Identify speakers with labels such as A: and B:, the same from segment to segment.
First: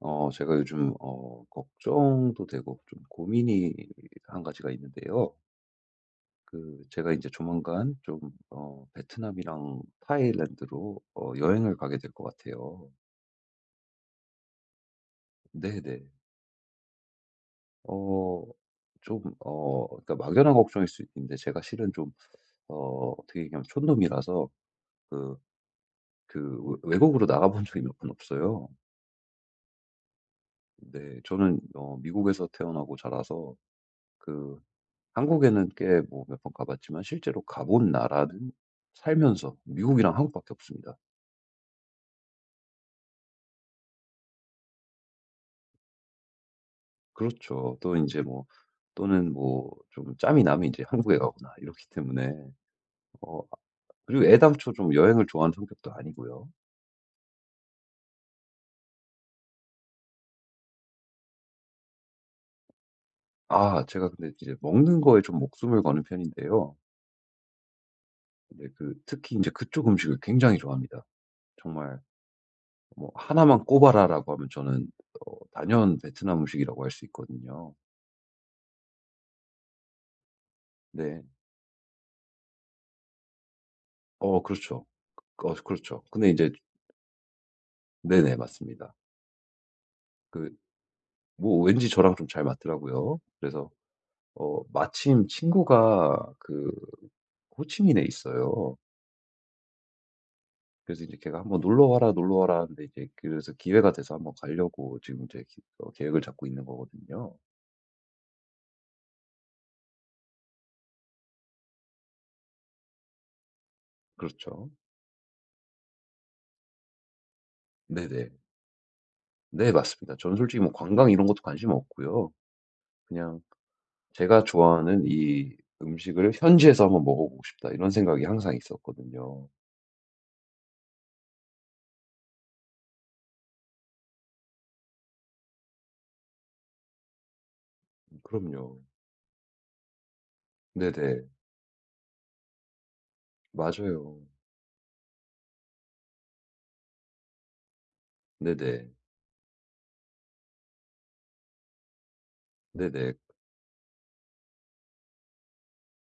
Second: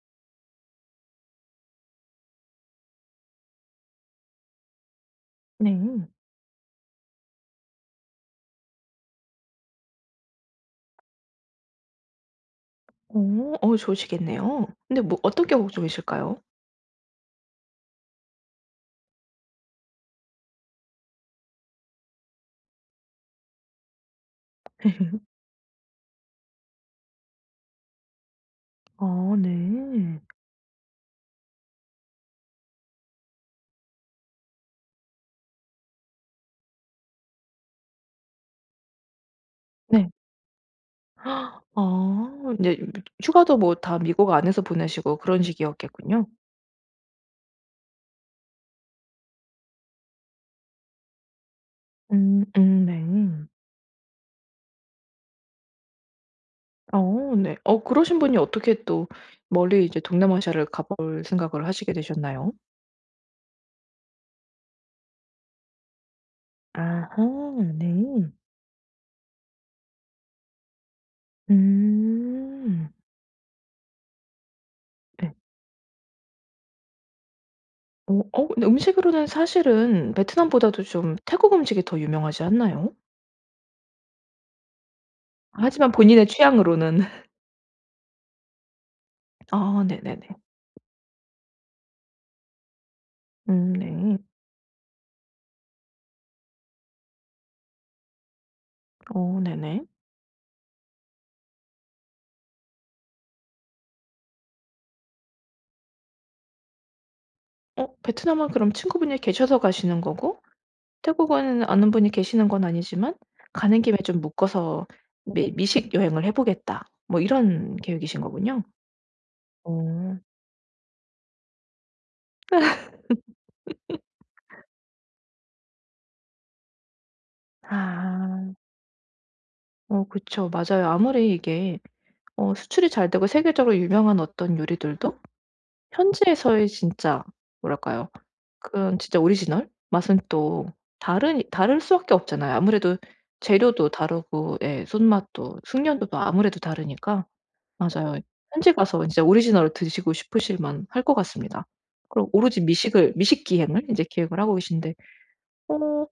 A: 제가 요즘, 걱정도 되고, 좀 고민이 한 가지가 있는데요.
B: 네.
A: 제가 이제 조만간 좀, 베트남이랑 타일랜드로, 여행을 가게 될 것 같아요.
B: 어. 좋으시겠네요. 근데 뭐 어떤 게
A: 네네.
B: 걱정이실까요?
A: 어, 그러니까 막연한 걱정일 수 있는데, 제가 실은 좀, 어떻게 얘기하면 촌놈이라서, 그, 외국으로 나가본 적이 몇 번 없어요.
B: 아, 네.
A: 네, 저는, 미국에서 태어나고 자라서, 그, 한국에는 꽤 뭐 몇 번 가봤지만 실제로 가본 나라는 살면서
B: 네.
A: 미국이랑 한국밖에 없습니다.
B: 아 이제 휴가도 뭐 다 미국 안에서 보내시고 그런 식이었겠군요.
A: 그렇죠. 또 이제 뭐 또는 뭐 좀 짬이 나면 이제 한국에 가거나 이렇기 때문에 어
B: 네.
A: 그리고 애당초 좀 여행을 좋아하는 성격도 아니고요.
B: 어 네. 그러신 분이 어떻게 또 멀리 이제 동남아시아를 가볼 생각을 하시게 되셨나요?
A: 아 제가 근데 이제 먹는 거에 좀 목숨을 거는 편인데요.
B: 아하. 네.
A: 근데 그 특히 이제 그쪽 음식을 굉장히 좋아합니다. 정말
B: 음.
A: 뭐 "하나만 꼽아라."라고 하면 저는
B: 네.
A: 단연 베트남 음식이라고 할 수 있거든요.
B: 어 어, 근데 음식으로는 사실은 베트남보다도 좀
A: 네.
B: 태국 음식이 더 유명하지 않나요?
A: 그렇죠.
B: 하지만
A: 그렇죠.
B: 본인의
A: 근데 이제
B: 취향으로는.
A: 네네. 맞습니다.
B: 아 네네네.
A: 그 뭐 왠지 저랑 좀 잘 맞더라고요. 그래서
B: 네.
A: 마침 친구가 그 호치민에 있어요.
B: 어 네네.
A: 그래서 이제 걔가 "한번 놀러 와라, 놀러 와라." 하는데 이제 그래서 기회가 돼서 한번 가려고 지금 이제 기 어 계획을 잡고 있는 거거든요.
B: 베트남은 그럼 친구분이 계셔서 가시는 거고, 태국은 아는 분이 계시는 건 아니지만 '가는 김에 좀
A: 그렇죠.
B: 묶어서 미 미식 여행을 해 보겠다.' 뭐 이런 계획이신
A: 네네.
B: 거군요.
A: 네 맞습니다.
B: 어.
A: 저는 솔직히 뭐 관광 이런 것도 관심 없고요. 그냥 제가 좋아하는 이 음식을 '현지에서 한번 먹어보고 싶다.' 이런 생각이
B: 아.
A: 항상 있었거든요.
B: 어 그쵸. 맞아요. 아무리 이게 수출이 잘 되고 세계적으로 유명한 어떤 요리들도 현지에서의 진짜 뭐랄까요?
A: 그럼요.
B: 그런 진짜 오리지널 맛은 또 다
A: 네네.
B: 른 다를 수밖에 없잖아요. 아무래도 재료도
A: 맞아요.
B: 다르고, 예, 손맛도 숙련도도 아무래도 다르니까. 맞아요. 현지
A: 네네.
B: 가서 진짜 오리지널을 드시고 싶으실 만 할 것 같습니다. 그럼 오로지 미식을
A: 네네.
B: 미식 기행을 인제 기획을 하고 계신데, 어,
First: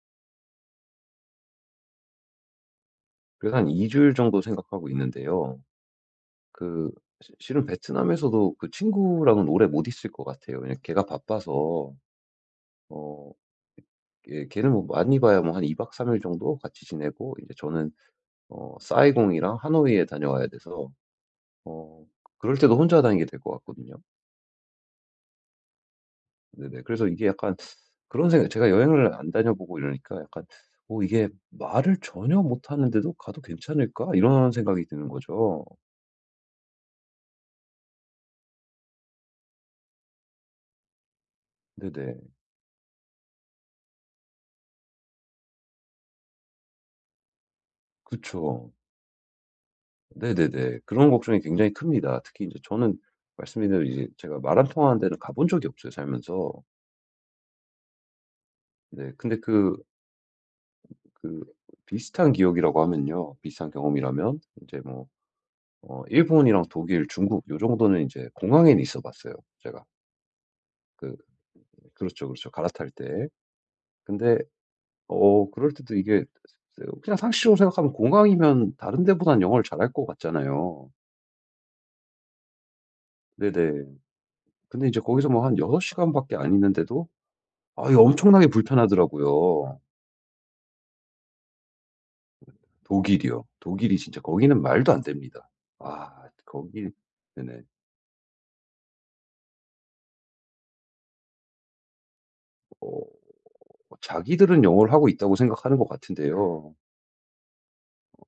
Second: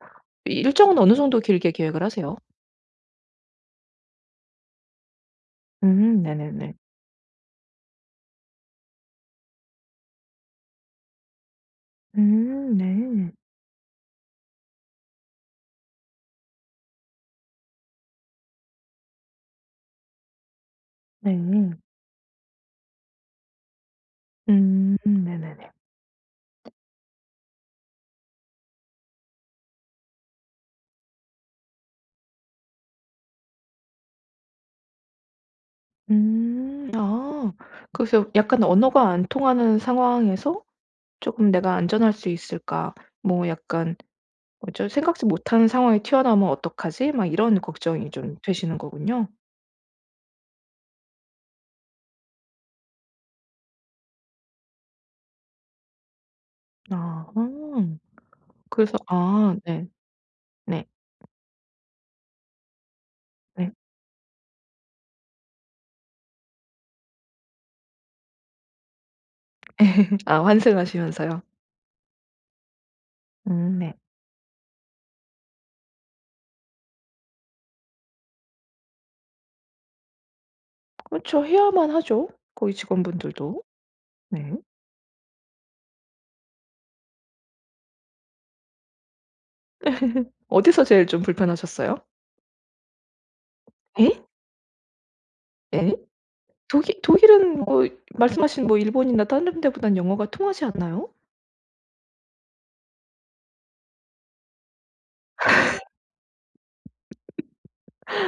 B: 일정은 어느 정도 길게 계획을 하세요?
A: 그래서 한 2 주일 정도 생각하고 있는데요.
B: 네네네.
A: 그 시 실은 베트남에서도 그 친구랑은 오래 못 있을 것 같아요. 왜 걔가 바빠서
B: 네.
A: 어 걔 걔는 뭐 많이 봐야 뭐 한 2박 3일 정도 같이 지내고 이제 저는 사이공이랑 하노이에 다녀와야 돼서
B: 네.
A: 어 그럴 때도 혼자 다니게 될 것 같거든요.
B: 네네네.
A: 네네. 그래서 이게 약간 그런 생각 제가 여행을 안 다녀보고 이러니까 약간 '어 이게 말을 전혀 못하는데도 가도 괜찮을까?' 이런 생각이 드는 거죠.
B: 음. 아. 그래서 약간 언어가 안 통하는 상황에서 조금 내가 안전할
A: 네네.
B: 수 있을까?' 뭐 약간, 뭐죠, '생각지 못한 상황에 튀어나오면 어떡하지?' 막 이런 걱정이 좀
A: 그쵸.
B: 되시는 거군요.
A: 네네네. 그런 걱정이 굉장히 큽니다. 특히 이제 저는 말씀드린 대로 이제 제가 말한 통하는 데는 가본 적이 없어요 살면서.
B: 아. 음. 그래서
A: 네. 근데
B: 아 네. 네.
A: 그 비슷한 기억이라고 하면요. 비슷한
B: 네.
A: 경험이라면 이제 뭐 일본이랑 독일, 중국 요 정도는 이제 공항에는 있어 봤어요 제가.
B: 아,
A: 그
B: 환승하시면서요.
A: 그렇죠, 그렇죠. 갈아탈 때.
B: 네.
A: 근데 그럴 때도 이게 그냥 상식적으로 생각하면 공항이면 다른 데보단 영어를 잘할 것 같잖아요.
B: 그렇죠. 해야만 하죠, 거기 직원분들도.
A: 네네.
B: 네.
A: 근데 이제 거기서 뭐 한 6 시간밖에 안 있는데도 아 이거 엄청나게 불편하더라고요.
B: 어디서 제일 좀 불편하셨어요?
A: 독일이요. 독일이 진짜
B: 에?
A: 거기는 말도 안 됩니다.
B: 에?
A: 아 거기
B: 독일은
A: 네네.
B: 뭐 말씀하신 뭐 일본이나 다른 데보단 영어가 통하지 않나요?
A: 어 자기들은 영어를 하고 있다고 생각하는 것 같은데요.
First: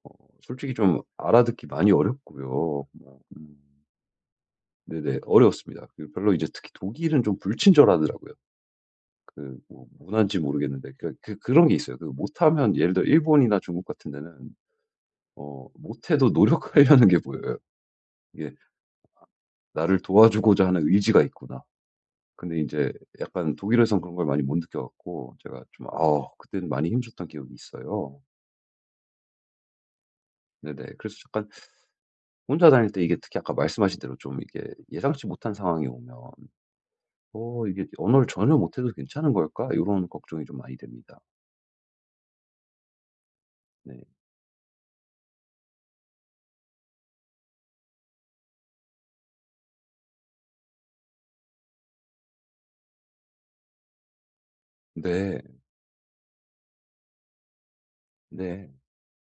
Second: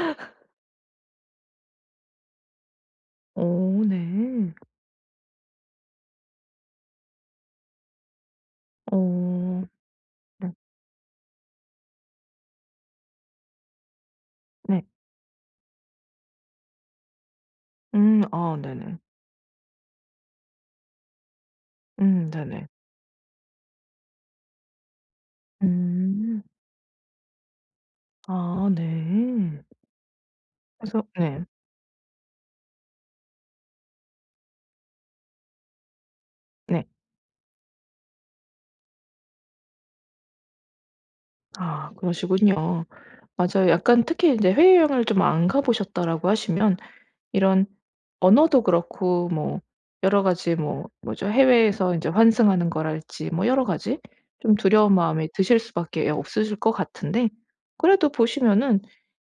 A: 어 솔직히 좀 알아듣기 많이 어렵고요. 뭐
B: 오, 네.
A: 네네 어려웠습니다. 그 별로 이제 특히 독일은 좀 불친절하더라고요. 그
B: 오,
A: 뭐 문화인지
B: 네.
A: 모르겠는데 그런 게 있어요. 그 못하면 예를 들어 일본이나 중국 같은 데는
B: 네.
A: 못해도 노력하려는 게 보여요. 이게
B: 아 네네.
A: '나를 도와주고자 하는 의지가 있구나.' 근데 이
B: 네네.
A: 제 약간 독일에선 그런 걸 많이 못 느껴 갖고 제가 좀 아
B: 음.
A: 그때는 많이 힘줬던 기억이 있어요.
B: 아 네.
A: 네네.
B: 그래서
A: 그래서
B: 네.
A: 잠깐 혼자 다닐 때 이게 특히 아까 말씀하신 대로 좀 이게 예상치 못한 상황이 오면
B: 네.
A: '어 이게 언어를 전혀 못해도 괜찮은 걸까?' 이런 걱정이 좀 많이 됩니다.
B: 아 그러시군요. 맞아요. 약간
A: 네.
B: 특히 인제 해외여행을 좀 안 가 보셨다라고 하시면 이런 언어도 그렇고, 뭐 여러 가지 뭐 뭐죠? 해외에서 인제 환승하는 거랄지 뭐 여러 가지 좀 두려운 마음이
A: 네.
B: 드실 수밖에 없으실 것 같은데, 그래도
A: 네.
B: 보시면은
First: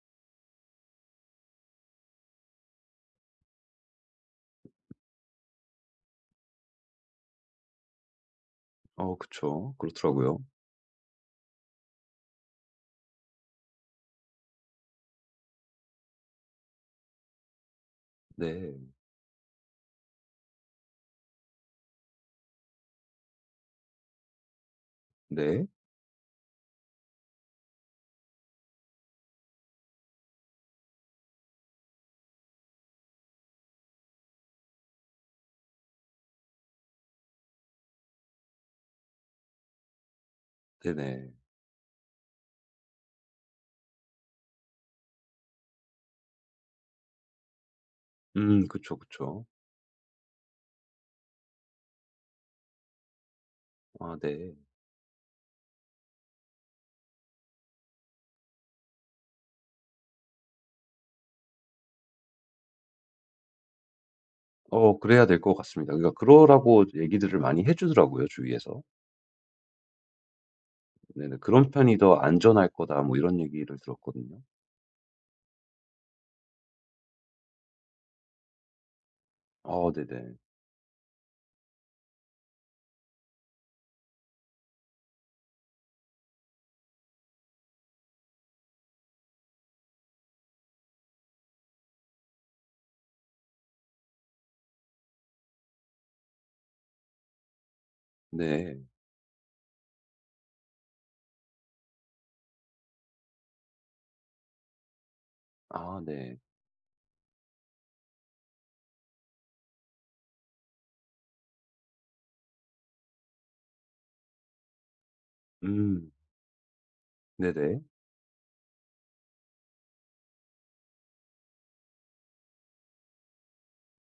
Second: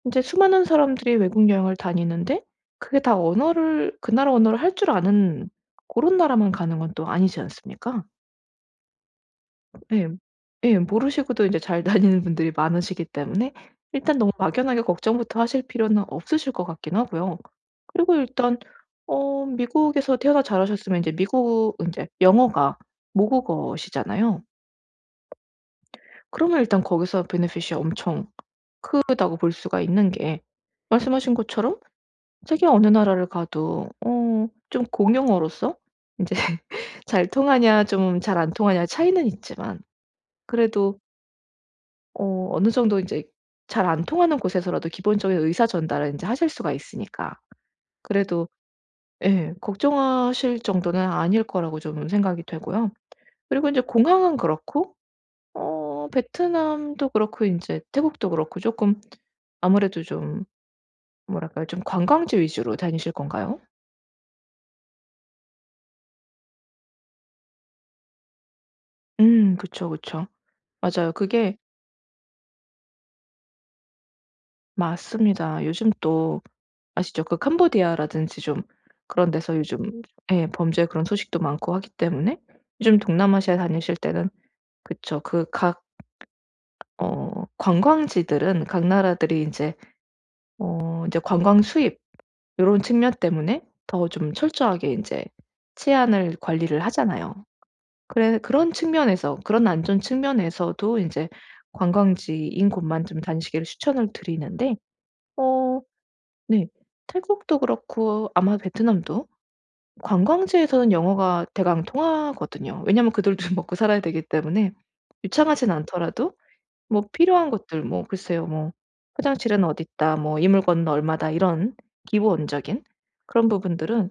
B: 인제 수많은 사람들이 외국 여행을 다니는데, 그게 다 언어를 그 나라 언어를 할 줄 아는 고런 나라만 가는 건 또 아니지 않습니까?
A: 어 그쵸.
B: 예.
A: 그렇더라고요.
B: 예. 모르시고도 인제 잘 다니는 분들이 많으시기 때문에 일단 너무 막연하게 걱정부터 하실 필요는 없으실 것 같긴 하고요. 그리고 일단,
A: 네.
B: 미국에서 태어나 자라셨으면 인제 미국 인제 영어가 모국어시잖아요.
A: 네.
B: 그러면 일단 거기서 베네핏이 엄청 크다고 볼 수가 있는 게, 말씀하신 것처럼 세계 어느 나라를 가도 어, 좀 공용어로서 인제 잘 통하냐 좀 잘 안 통하냐의 차이는 있지만, 그래도
A: 네네.
B: 어, 어느 정도 이제 잘 안 통하는 곳에서라도 기본적인 의사 전달을 이제 하실 수가 있으니까. 그래도
A: 그쵸, 그쵸.
B: 예, 걱정하실 정도는 아닐 거라고 좀 생각이 되고요. 그리고 이제
A: 아
B: 공항은
A: 네.
B: 그렇고 베트남도 그렇고 이제 태국도 그렇고, 조금 아무래도 좀, 뭐랄까요? 좀 관광지 위주로 다니실 건가요?
A: 그래야 될 것 같습니다. 그러니까 그러라고 얘기들을 많이 해 주더라고요, 주위에서.
B: 그쵸, 그쵸. 맞아요.
A: 네네.
B: 그게
A: "그런 편이 더 안전할 거다." 뭐 이런 얘기를 들었거든요.
B: 맞습니다. 요즘 또 아시죠? 그 캄보디아라든지 좀 그런 데서 요즘
A: 아 네네.
B: 예 범죄 그런 소식도 많고 하기 때문에 요즘 동남아시아 다니실 때는 그쵸. 그 각 어 관광지들은 각 나라들이 인제 인제 관광 수입 요런 측면 때문에 더 좀 철저하게 인제 치안을 관리를 하잖아요. 그래 그런
A: 네.
B: 측면에서 그런 안전 측면에서도 인제 관광지인 곳만 좀 다니시기를 추천을 드리는데, 어,
A: 아 네.
B: 네. 태국도 그렇고 아마 베트남도 관광지에서는 영어가 대강 통하거든요. 왜냐면 그들도 먹고 살아야 되기 때문에. 유창하진
A: 음.
B: 않더라도 뭐 필요한
A: 네네.
B: 것들, 뭐 글쎄요, 뭐 "화장실은 어디 있다." 뭐 "이 물건은 얼마다." 이런 기본적인 그런 부분들은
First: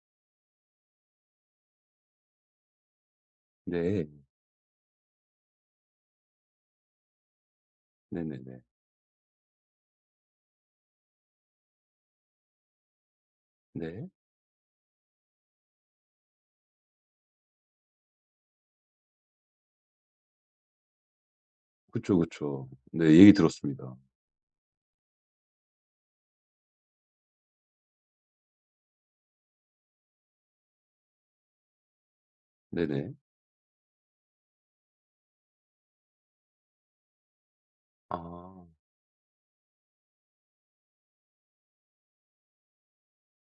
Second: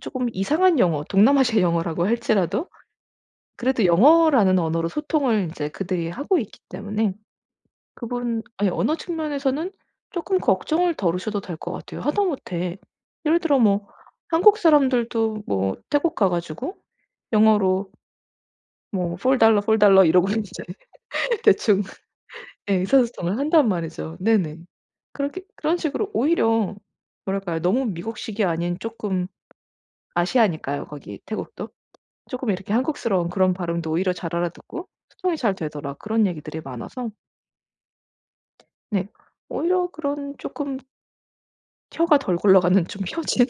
B: 조금 이상한 영어, 동남아시아 영어라고 할지라도 그래도
A: 네.
B: 영어라는 언어로 소통을 이제 그들이 하고 있기 때문에, 그분
A: 네네네.
B: 아니 언어 측면에서는 쪼끔 걱정을 덜으셔도 될 것 같아요. 하다못해 예를 들어 뭐
A: 네.
B: 한국 사람들도 뭐 태국 가 가지고 영어로 뭐 "4달러 달러, 4달러 달러." 이러고 이제 대충,
A: 그쵸, 그쵸.
B: 예,
A: 네. 얘기
B: 의사소통을 한단
A: 들었습니다.
B: 말이죠. 네네. 그렇게 그런 식으로 오히려 뭐랄까요? 너무 미국식이 아닌 쪼끔, 아시아니까요 거기 태국도. 쪼끔 이렇게
A: 네네.
B: 한국스러운 그런 발음도 오히려 잘 알아듣고 소통이 잘 되더라, 그런 얘기들이 많아서
A: 아.
B: 네. 오히려 그런 쪼끔 혀가 덜 굴러가는 좀 펴진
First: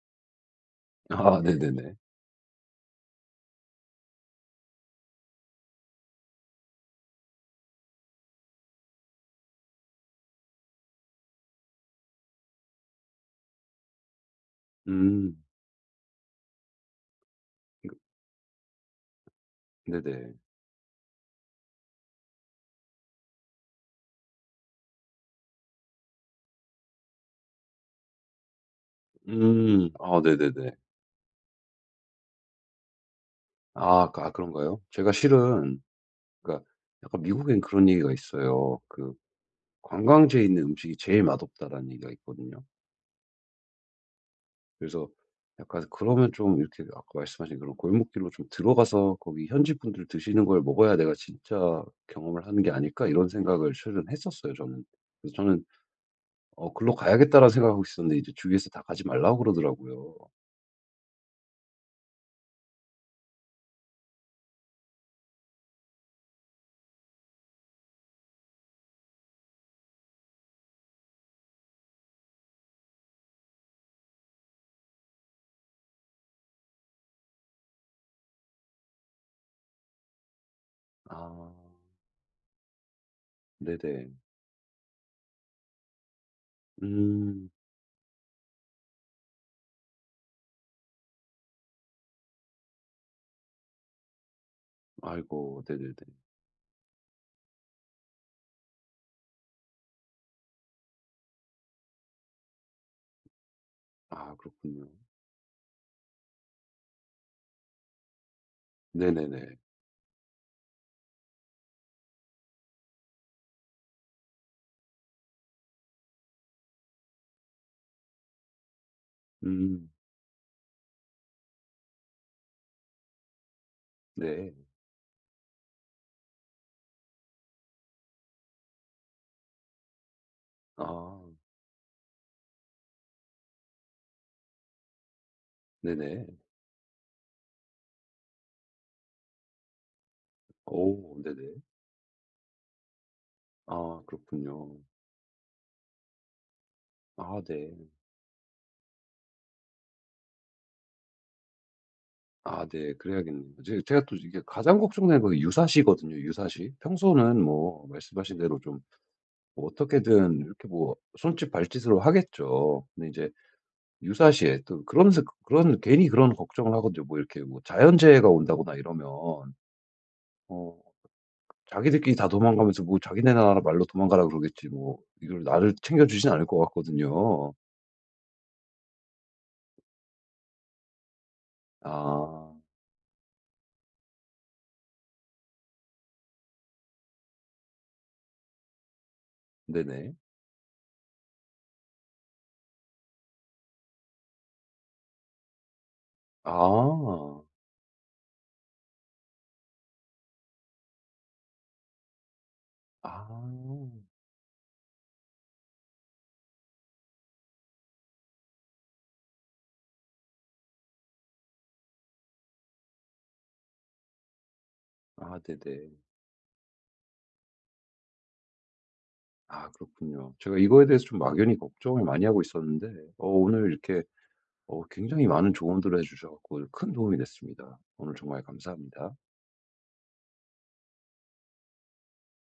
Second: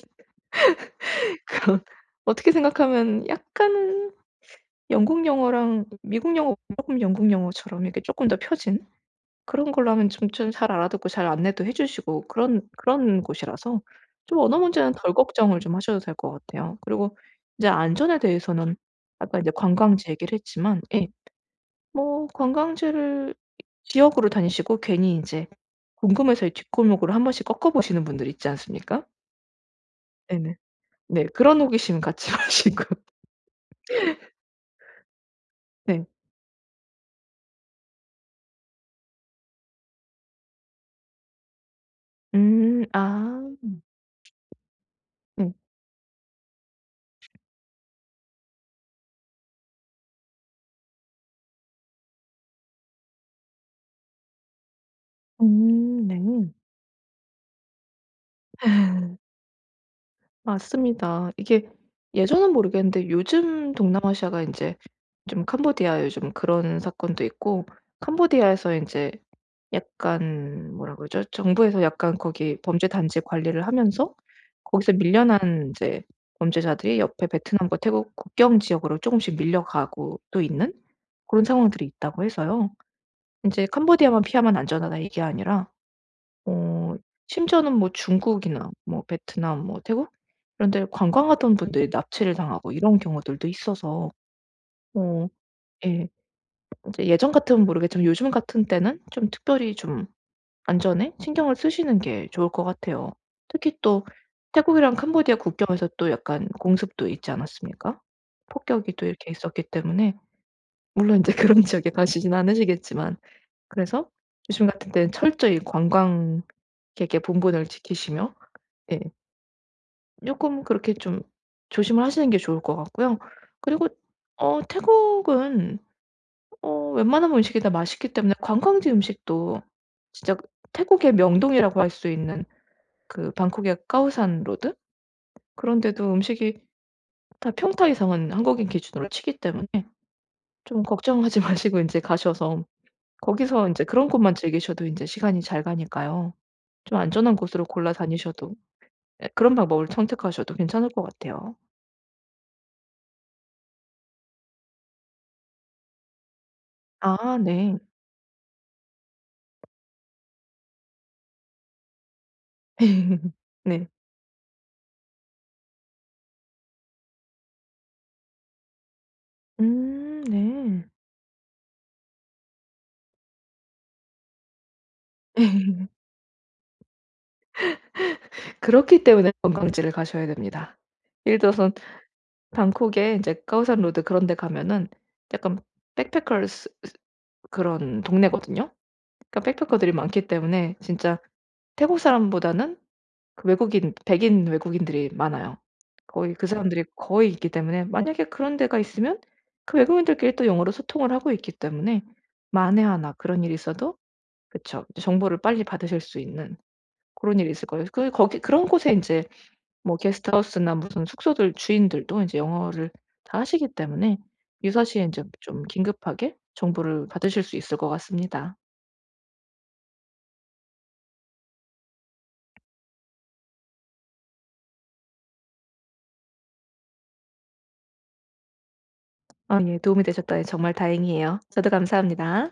A: 아
B: 그런,
A: 네네네.
B: 어떻게 생각하면 약간은 영국 영어랑 미국 영어, 조금 영국 영어처럼 이렇게 쪼끔 더 펴진 그런 걸로 하면 좀 좀 잘 알아듣고 잘 안내도 해 주시고 그런, 그런 곳이라서 좀 언어 문제는 덜
A: 음.
B: 걱정을 좀 하셔도 될 것 같아요. 그리고 이제 안전에 대해서는 아까 이제 관광지
A: 네네.
B: 얘기를 했지만, 예 뭐 관광지를 지역으로 다니시고, 괜히 인제 궁금해서 이 뒷골목으로 한 번씩 꺾어 보시는 분들 있지 않습니까?
A: 음. 아
B: 네네.
A: 네네네.
B: 네. 그런 호기심은 갖지 마시고.
A: 아 그런가요? 제가 실은
B: 네.
A: 그러니까 약간 미국엔 그런 얘기가 있어요. 그 "관광지에 있는 음식이 제일 맛없다."라는 얘기가 있거든요.
B: 아.
A: 그래서
B: 네.
A: 약간 그러면 좀 이렇게 아까 말씀하신 그런 골목길로 좀 들어가서 거기 현지 분들 드시는 걸 먹어야 내가 진짜 경험을 하는 게 아닐까 이런 생각을 실은 했었어요, 저는. 그래서 저는
B: 네.
A: 글로 가야겠다라는 생각하고 있었는데 이제 주위에서 다 가지 말라고 그러더라고요.
B: 맞습니다. 이게 예전은 모르겠는데 요즘 동남아시아가 인제 좀 캄보디아 요즘 그런 사건도 있고, 캄보디아에서 인제 약간 뭐라 그러죠? 정부에서 약간 거기 범죄 단지 관리를 하면서 거기서 밀려난 인제 범죄자들이 옆에 베트남과 태국 국경 지역으로 쪼금씩 밀려가고 또 있는
A: 아
B: 고런 상황들이 있다고 해서요. 인제
A: 네네.
B: 캄보디아만 피하면 안전하다 이게 아니라, 어,
A: 음.
B: 심지어는 뭐 중국이나 뭐 베트남 뭐 태국 이런 데 관광하던 분들이 납치를 당하고 이런 경우들도 있어서, 어,
A: 아이고 네네네.
B: 예, 인제 예전 같으면 모르겠지만 요즘 같은 때는 좀 특별히 좀 안전에 신경을 쓰시는 게 좋을 것 같아요. 특히 또
A: 아 그렇군요.
B: 태국이랑 캄보디아 국경에서 또 약간 공습도 있지 않았습니까? 폭격이 또 이렇게
A: 네네네.
B: 있었기 때문에 물론 인제 그런 지역에 가시진 않으시겠지만, 그래서 요즘 같은 때는 철저히 관광, 되게 본분을 지키시며, 예,
A: 음.
B: 쪼끔 그렇게 좀 조심을 하시는 게 좋을 것 같고요. 그리고
A: 네.
B: 어 태국은 어 웬만하면 음식이 다 맛있기 때문에 관광지 음식도 진짜, 태국의
A: 아
B: 명동이라고 할 수 있는 그 방콕의 까오산 로드 그런 데도
A: 네네.
B: 음식이 다 평타 이상은 한국인 기준으로 치기 때문에 좀
A: 오
B: 걱정하지
A: 네네.
B: 마시고 인제 가셔서 거기서 인제
A: 아
B: 그런 곳만
A: 그렇군요.
B: 즐기셔도 인제 시간이 잘 가니까요. 좀 안전한
A: 아
B: 곳으로
A: 네.
B: 골라 다니셔도, 예, 그런 방법을 선택하셔도 괜찮을 것 같아요.
A: 아 네. 그래야겠네요. 이제 제가 또 이게 가장 걱정되는 건 유사시거든요, 유사시.
B: 아
A: 평소는
B: 네.
A: 뭐 말씀하신 대로 좀뭐 어떻게든 이렇게 뭐 손짓 발짓으로 하겠죠. 근데 이 제
B: 네.
A: 유사시에 또 그러면서 그런 괜히 그런 걱정을 하거든요. 뭐 이렇게 뭐 자연재해가 온다거나 이러면 어
B: 네.
A: 자기들끼리 다 도망가면서 뭐 자기네 나라 말로 도망가라 그러겠지 뭐 이걸 나를 챙겨주진 않을 것 같거든요.
B: 그렇기 때문에 관광지를 가셔야 됩니다. 예를 들어서
A: 아.
B: 방콕에 이제 카오산 로드 그런 데 가면은 약간 백패커스 그런 동네거든요. 그러니까 백패커들이
A: 네네.
B: 많기 때문에 진짜 태국 사람보다는 그 외국인, 백인 외국인들이 많아요. 거의 그 사람들이 거의
A: 아.
B: 있기 때문에 만약에 그런 데가 있으면 그 외국인들끼리 또 영어로 소통을 하고 있기 때문에 만에 하나
A: 아.
B: 그런 일이 있어도, 그쵸, 이제 정보를 빨리 받으실 수 있는 그런 일이 있을 거예요. 그 거기 그런 곳에 인제 뭐 게스트하우스나 무슨 숙소들 주인들도 인제 영어를 다 하시기 때문에 유사시에 인제
A: 아
B: 좀
A: 네네.
B: 긴급하게 정보를 받으실 수 있을 것 같습니다.
A: 아 그렇군요. 제가 이거에 대해서 좀 막연히 걱정을 많이 하고 있었는데 오늘 이렇게 굉장히 많은 조언들을 해 주셔 갖고 큰 도움이 됐습니다. 오늘 정말 감사합니다.
B: 아 예, 도움이 되셨다니 정말 다행이에요. 저도 감사합니다.